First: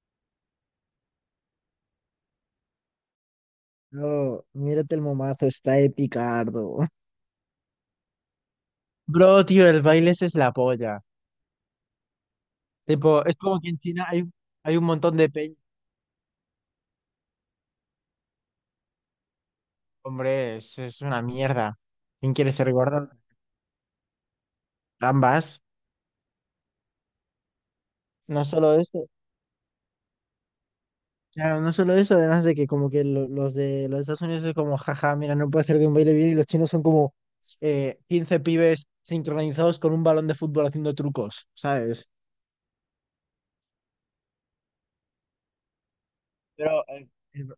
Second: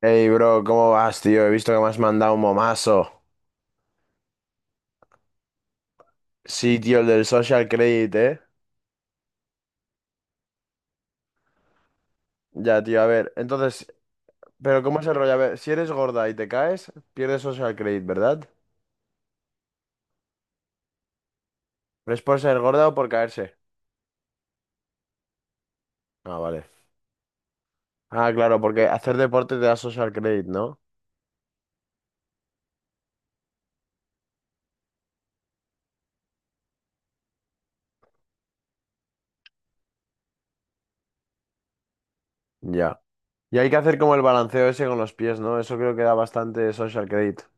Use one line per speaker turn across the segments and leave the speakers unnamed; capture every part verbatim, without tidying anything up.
Hey, bro, ¿cómo vas, tío? He visto que me has mandado un momazo.
No, mírate el momazo, está de
Sí,
picardo.
tío, el del social credit, ¿eh?
Bro, tío, el baile ese es la polla.
Ya, tío, a
Tipo,
ver.
es como que en
Entonces,
China hay, hay
¿pero
un
cómo es el
montón de
rollo? A
peña.
ver, si eres gorda y te caes, pierdes social credit, ¿verdad?
Hombre, es, es una mierda.
¿Pero es
¿Quién
por
quiere
ser
ser
gorda o por
gordo?
caerse?
Ambas.
Ah, vale. Ah,
No
claro,
solo
porque
eso.
hacer deporte te da social credit, ¿no?
Claro, no solo eso, además de que como que lo- los de los Estados Unidos es como, jaja, mira, no puede hacer de un baile bien y los chinos son como eh, quince pibes sincronizados con un balón de fútbol haciendo trucos, ¿sabes?
Ya. Y hay que hacer como el balanceo ese con los pies, ¿no? Eso creo que da bastante
Pero
social
eh,
credit.
el,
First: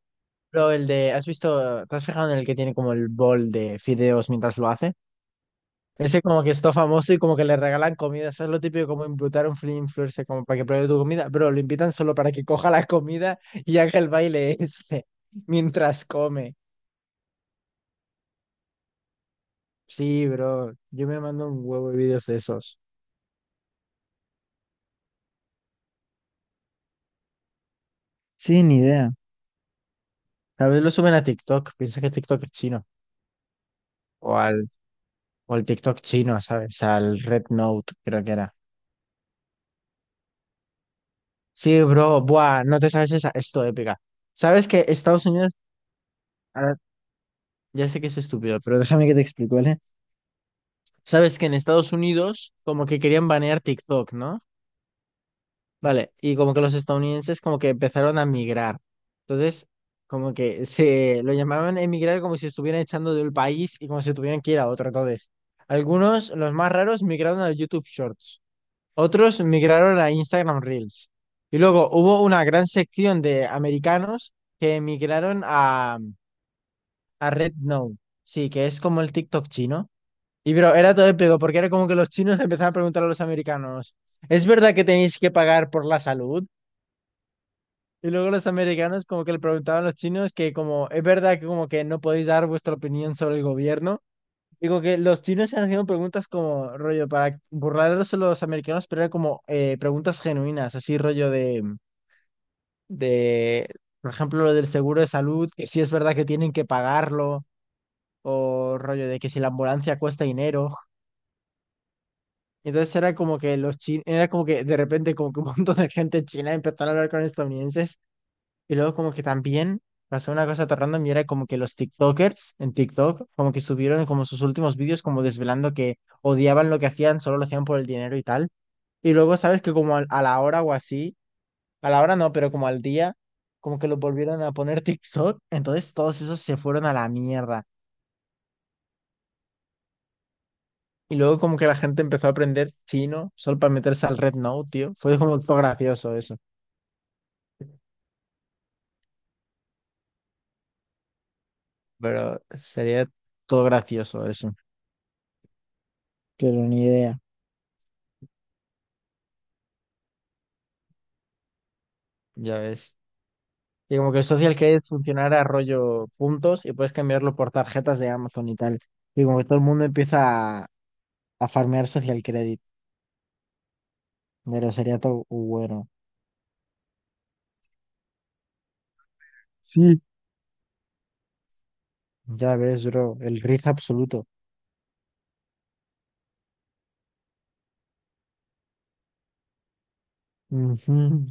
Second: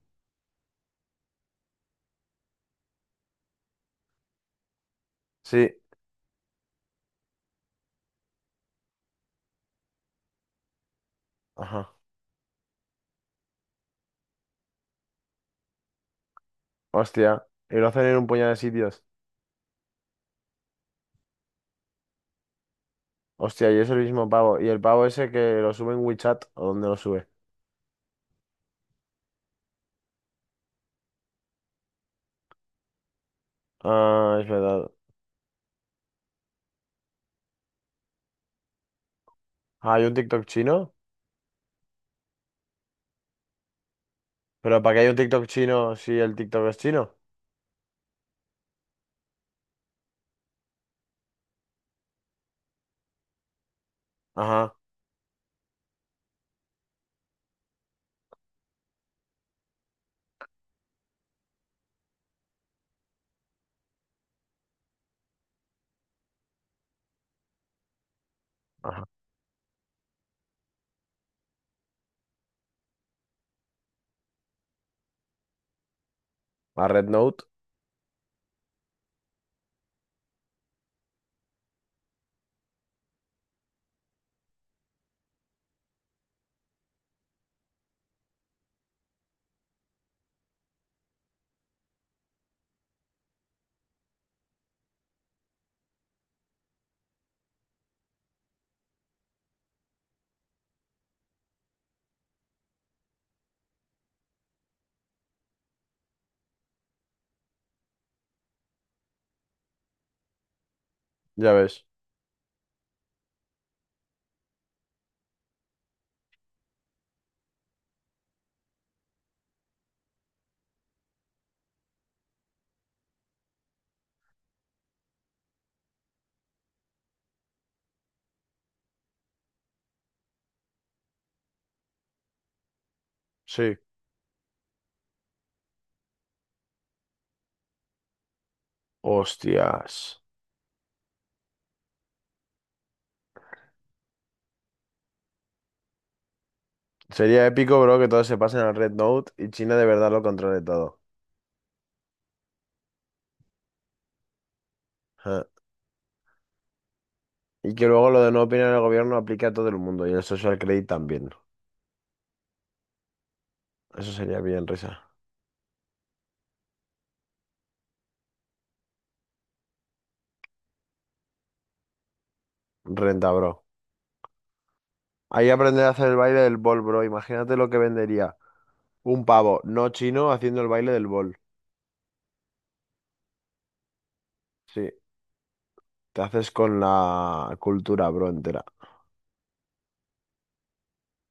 Pero el de, ¿has visto? ¿Te has fijado en el que tiene como el bol de fideos mientras lo hace?
Sí.
Ese como que está famoso y como que le regalan comida. Eso es lo típico como invitar a un free influencer como para que pruebe tu comida, pero lo
ajá.
invitan solo para que coja la comida y haga el baile ese mientras come.
Hostia. Y lo hacen en un puñado de sitios.
Sí, bro. Yo me mando un huevo de vídeos de esos.
Hostia, y es el mismo pavo. ¿Y el pavo ese que lo sube en WeChat o dónde lo sube?
Sí, ni idea. Tal vez lo suben a TikTok. Piensa que TikTok es chino. O
Ah, es
al,
verdad.
o al TikTok chino, ¿sabes? Al Red Note, creo que era.
Ah, ¿hay un TikTok chino?
Sí, bro, buah, no te sabes esa, esto épica. Sabes
¿Pero
que
para qué hay un
Estados
TikTok
Unidos,
chino si el TikTok es
ahora,
chino?
ya sé que es estúpido, pero déjame que te explico, ¿vale? Sabes que en Estados Unidos como que querían banear TikTok, ¿no?
Ajá,
Vale, y como que los estadounidenses como que empezaron a migrar. Entonces, como que se lo llamaban emigrar como si estuvieran echando del país y como si tuvieran que ir a otro. Entonces, algunos, los más raros, migraron a YouTube Shorts.
ajá.
Otros migraron a Instagram Reels. Y luego hubo una gran sección de americanos que migraron a,
A Red
a
Note,
RedNote, sí, que es como el TikTok chino. Y pero era todo épico, porque era como que los chinos empezaban a preguntar a los americanos, ¿es verdad que tenéis que pagar por la salud? Y luego los americanos como que le preguntaban a los chinos que como, ¿es verdad que como que no podéis dar vuestra opinión sobre el gobierno? Digo que los chinos se han haciendo preguntas como rollo para burlarlos a los americanos, pero era como eh, preguntas genuinas, así rollo de, de, por ejemplo, lo del seguro de salud, que si es verdad que tienen que pagarlo, o rollo de que si la ambulancia cuesta dinero.
ya ves.
Entonces era como que los chinos, era como que de repente como que un montón de gente china empezó a hablar con estadounidenses. Y luego como que también pasó una cosa tan random y era como que los TikTokers en TikTok como que subieron como sus últimos vídeos como desvelando que odiaban lo que hacían, solo lo hacían por el dinero y tal. Y luego sabes que como al- a, la hora o así, a la hora no, pero como al día,
Sí.
como que lo volvieron a poner TikTok, entonces todos esos se fueron a la mierda.
Hostias.
Y luego como que la gente empezó a aprender chino solo para meterse al Red Note tío. Fue como todo gracioso eso,
Sería épico, bro, que todos se pasen al Red Note y China de verdad lo controle todo.
pero sería todo gracioso eso.
Ja.
Pero ni idea,
Y que luego lo de no opinar el gobierno aplique a todo el mundo y el social credit también.
ya ves. Y como
Eso
que el
sería
social
bien
credit
risa.
funcionara rollo puntos y puedes cambiarlo por tarjetas de Amazon y tal. Y como que todo el mundo empieza a, a farmear social credit.
Renta, bro.
Pero sería todo
Ahí aprender
bueno.
a hacer el baile del bol, bro. Imagínate lo que vendería un pavo no
Sí.
chino haciendo el baile del bol.
Ya ves, bro, el riz absoluto.
Sí. Te haces con la cultura, bro, entera.
Ujú,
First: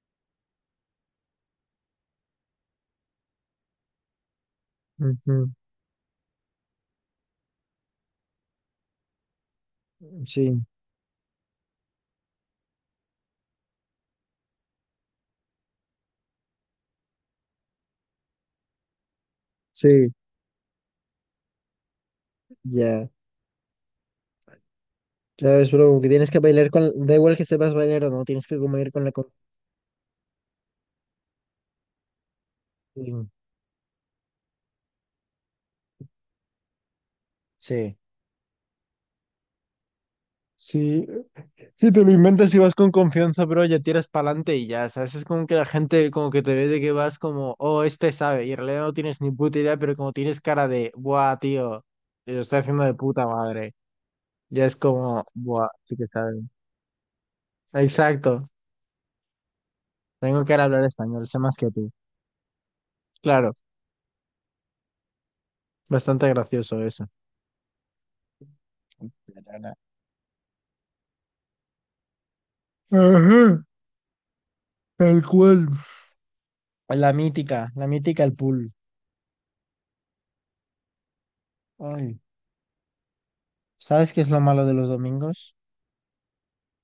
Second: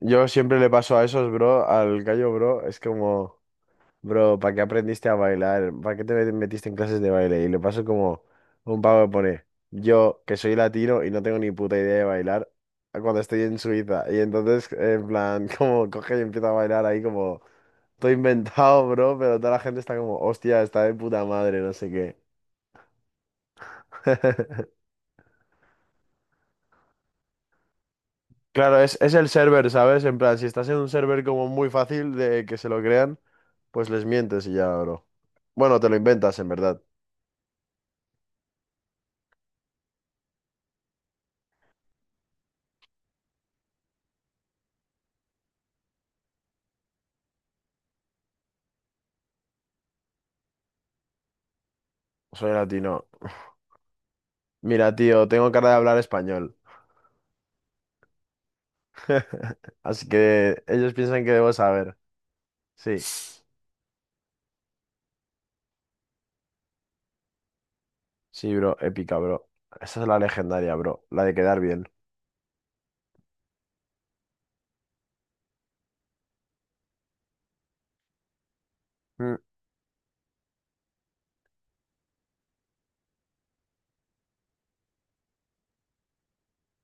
Yo siempre le paso a esos, bro, al gallo, bro. Es como, bro, ¿para qué aprendiste a
ujú.
bailar? ¿Para qué te metiste en clases de baile? Y le paso como un pavo que pone, yo, que soy
Sí,
latino y no tengo ni puta idea de bailar, cuando estoy en Suiza. Y entonces, en plan, como coge y empieza a bailar ahí como, todo inventado, bro, pero toda la gente está
sí,
como, hostia, está de puta madre, no sé qué.
ya. Ya ves, bro, que tienes que bailar con... Da igual que sepas bailar o no, tienes que
Claro,
comer
es,
con la...
es
con-
el server, ¿sabes? En plan, si estás en un server como muy fácil de que se lo crean, pues les mientes y ya, bro. Bueno, te lo inventas, en verdad.
Sí. Sí, si te lo inventas y vas con confianza, pero ya tiras para adelante y ya, ¿sabes? Es como que la gente como que te ve de que vas como, oh, este sabe, y en realidad no tienes ni puta idea, pero como tienes cara de, buah, tío, lo
Soy
estoy haciendo de
latino.
puta madre, ya es
Mira,
como,
tío, tengo cara
buah,
de
sí
hablar
que sabe.
español.
Exacto,
Así
tengo que
que
hablar
ellos piensan
español,
que
sé
debo
más que tú.
saber. Sí,
Claro, bastante gracioso eso.
sí, bro, épica, bro. Esa es la legendaria, bro. La de quedar bien.
Ajá, tal cual. La mítica, la mítica, el pool.
Mm.
Ay, ¿sabes qué es lo malo de los domingos?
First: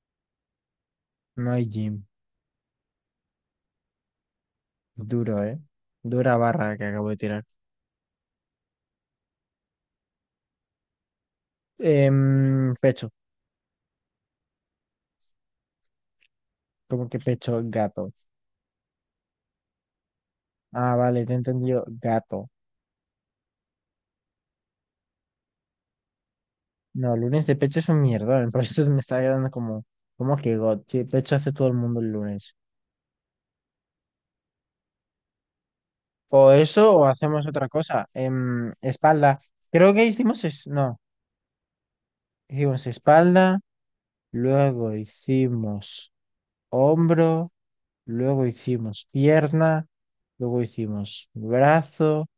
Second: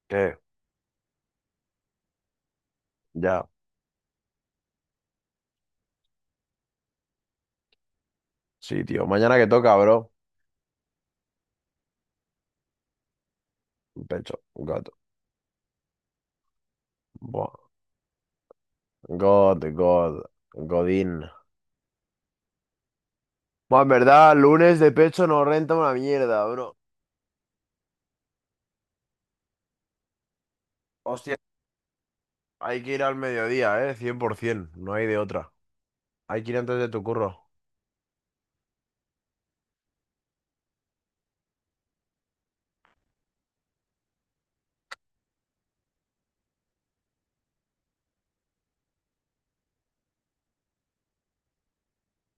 ¿Qué?
No hay gym.
Ya.
Duro, ¿eh? Dura barra que acabo de tirar.
Sí, tío. Mañana que toca, bro.
Em, pecho.
Un pecho, un gato.
¿Cómo que
Buah.
pecho? Gato.
God, God,
Ah,
Godín.
vale, te he entendido. Gato.
Bueno, en verdad, lunes de pecho no renta una mierda, bro.
No, lunes de pecho es un mierda. Por eso me está quedando como, ¿cómo que got? Sí,
Hostia,
pecho hace todo el mundo el lunes.
hay que ir al mediodía, ¿eh? cien por ciento, no hay de otra.
O
Hay que ir antes
eso,
de
o
tu curro.
hacemos otra cosa. Em, espalda. Creo que hicimos es, no, hicimos espalda, luego hicimos hombro, luego hicimos pierna, luego hicimos brazo,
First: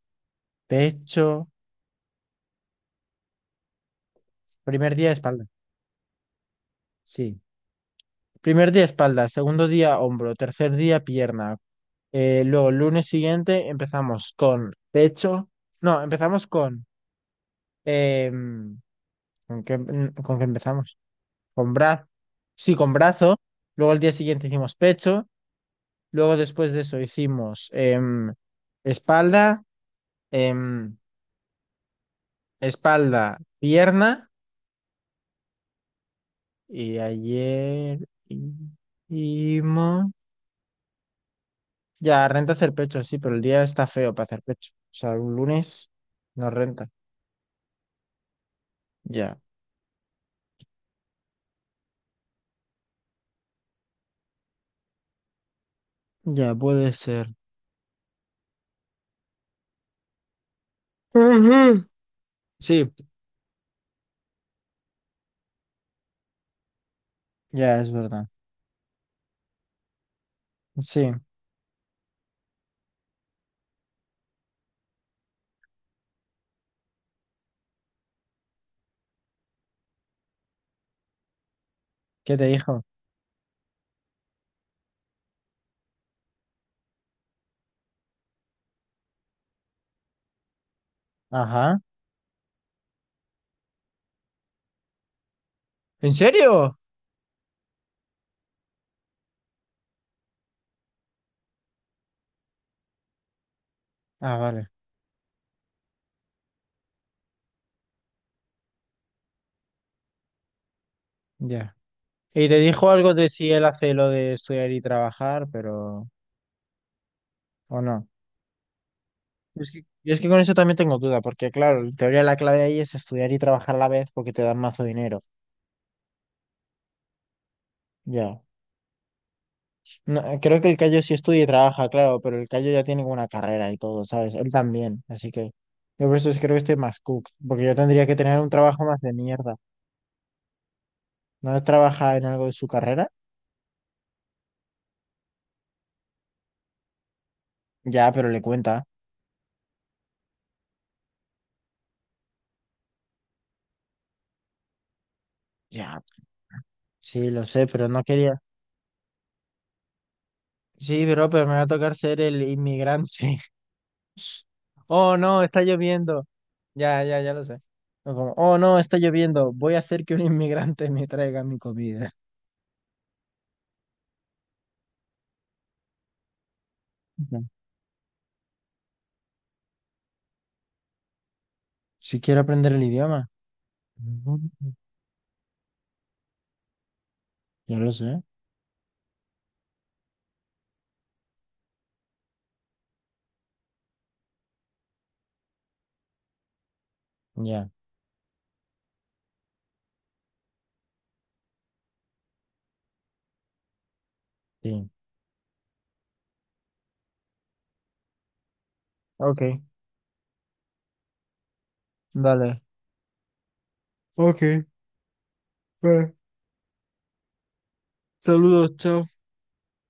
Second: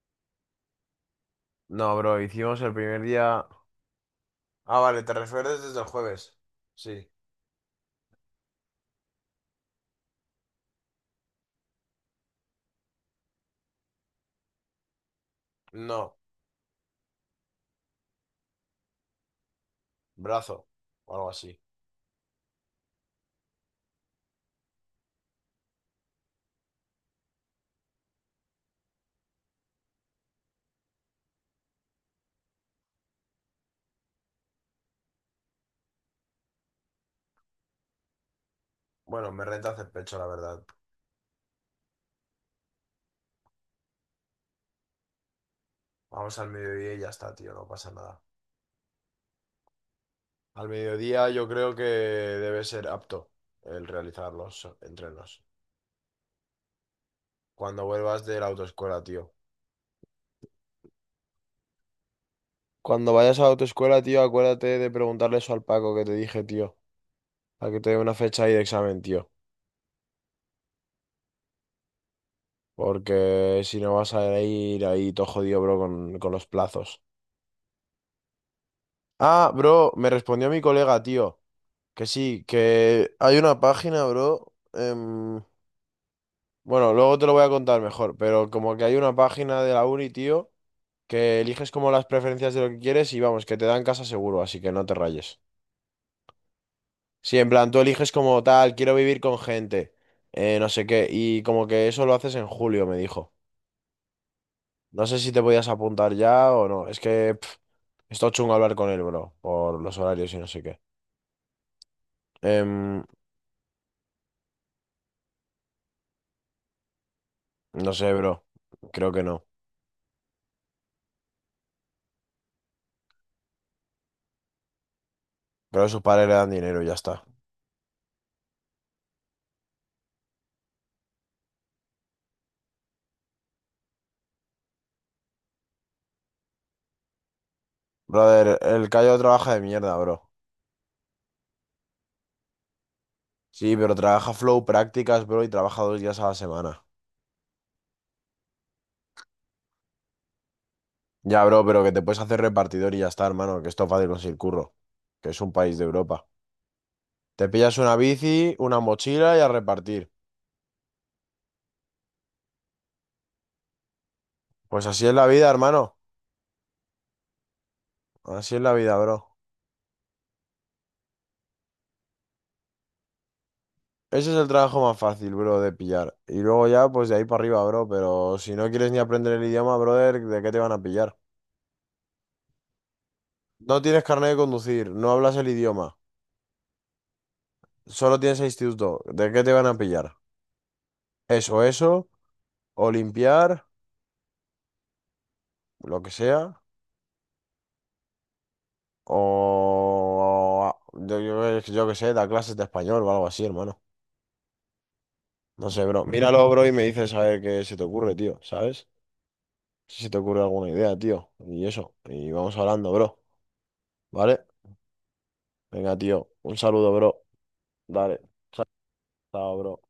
pecho.
No, bro, hicimos el primer día... Ah,
Primer
vale,
día
te
espalda.
refieres desde el jueves. Sí.
Sí. Primer día espalda, segundo día hombro, tercer día pierna. Eh, luego, lunes siguiente empezamos con pecho. No,
No,
empezamos con... em, ¿con qué, ¿con qué
brazo
empezamos?
o algo así.
Con brazo. Sí, con brazo. Luego el día siguiente hicimos pecho. Luego después de eso hicimos em, espalda, em, espalda, pierna. Y ayer
Bueno, me renta hacer
hicimos...
pecho, la verdad.
Ya, renta hacer pecho, sí, pero el día está feo para hacer pecho. O sea, un lunes
Vamos al
no renta.
mediodía y ya está, tío, no pasa nada.
Ya,
Al mediodía yo creo que debe ser apto el realizar los entrenos.
ya puede ser.
Cuando vuelvas de la autoescuela, tío.
Ujú. Sí,
Cuando vayas a la autoescuela, tío, acuérdate de preguntarle eso al Paco que te dije, tío. Para que
ya
te
es
dé una
verdad.
fecha ahí de examen, tío.
Sí,
Porque si no vas a ir ahí todo jodido, bro, con, con los plazos. Ah, bro, me respondió mi colega, tío. Que
¿qué
sí,
te dijo?
que hay una página, bro. Em, bueno, luego te lo voy a contar mejor, pero como que hay una página de la uni, tío, que eliges
Ajá.
como las preferencias de lo que quieres y vamos, que te dan casa seguro, así que no te rayes.
¿En serio?
Sí, en plan, tú eliges como tal, quiero vivir con gente, eh, no sé qué, y como que eso lo haces en julio, me dijo.
Ah, vale,
No sé si te podías apuntar ya o no, es que pff, está chungo hablar con él, bro, por los horarios y no sé qué.
ya. Y te dijo
Em,
algo de si él hace lo de estudiar y trabajar, pero... ¿O
no
no?
sé, bro, creo que no.
Es que, yo es que con eso también tengo duda, porque claro, en teoría la clave ahí es estudiar y trabajar a la vez porque te dan mazo dinero.
Creo que sus padres le dan dinero y ya está.
Ya. No, creo que el Cayo sí estudia y trabaja, claro, pero el Cayo ya tiene una carrera y todo, ¿sabes? Él también, así que yo por eso es- creo que estoy más cook, porque yo tendría que tener un
Brother,
trabajo
el
más de
Cayo trabaja
mierda.
de mierda, bro.
¿No trabaja en algo de su carrera?
Sí, pero trabaja flow prácticas, bro, y trabaja dos días a la semana.
Ya, pero le cuenta.
Ya, bro, pero que te puedes hacer repartidor y ya está, hermano, que esto es fácil conseguir curro, que es un país de
Ya,
Europa.
sí, lo
Te
sé,
pillas
pero
una
no quería.
bici, una mochila y a repartir.
Sí, pero, pero me va a tocar ser el inmigrante.
Pues así es
Oh,
la
no,
vida,
está
hermano.
lloviendo. Ya, ya, ya lo sé. O como,
Así
oh,
es la
no,
vida,
está
bro.
lloviendo. Voy a hacer que un inmigrante me traiga mi comida.
Ese es el trabajo más fácil, bro, de pillar. Y luego ya, pues de ahí
Ya.
para arriba, bro. Pero si no quieres ni aprender el idioma, brother, ¿de qué te van a pillar?
Si quiero aprender el idioma.
No tienes carnet de
Ujú.
conducir, no hablas el idioma,
Ya lo
solo
sé.
tienes el instituto. ¿De qué te van a pillar? Eso, eso, o limpiar, lo que sea,
Ya,
o yo, yo, yo qué sé, da clases de español o algo así, hermano.
sí.
No sé, bro. Míralo, bro, y me dices a ver qué se te ocurre, tío, ¿sabes?
Ok,
Si se te ocurre alguna idea, tío. Y eso. Y vamos
dale.
hablando, bro. ¿Vale?
Ok,
Venga,
vale.
tío. Un saludo, bro. Dale.
Saludos, chao.
Chao, bro.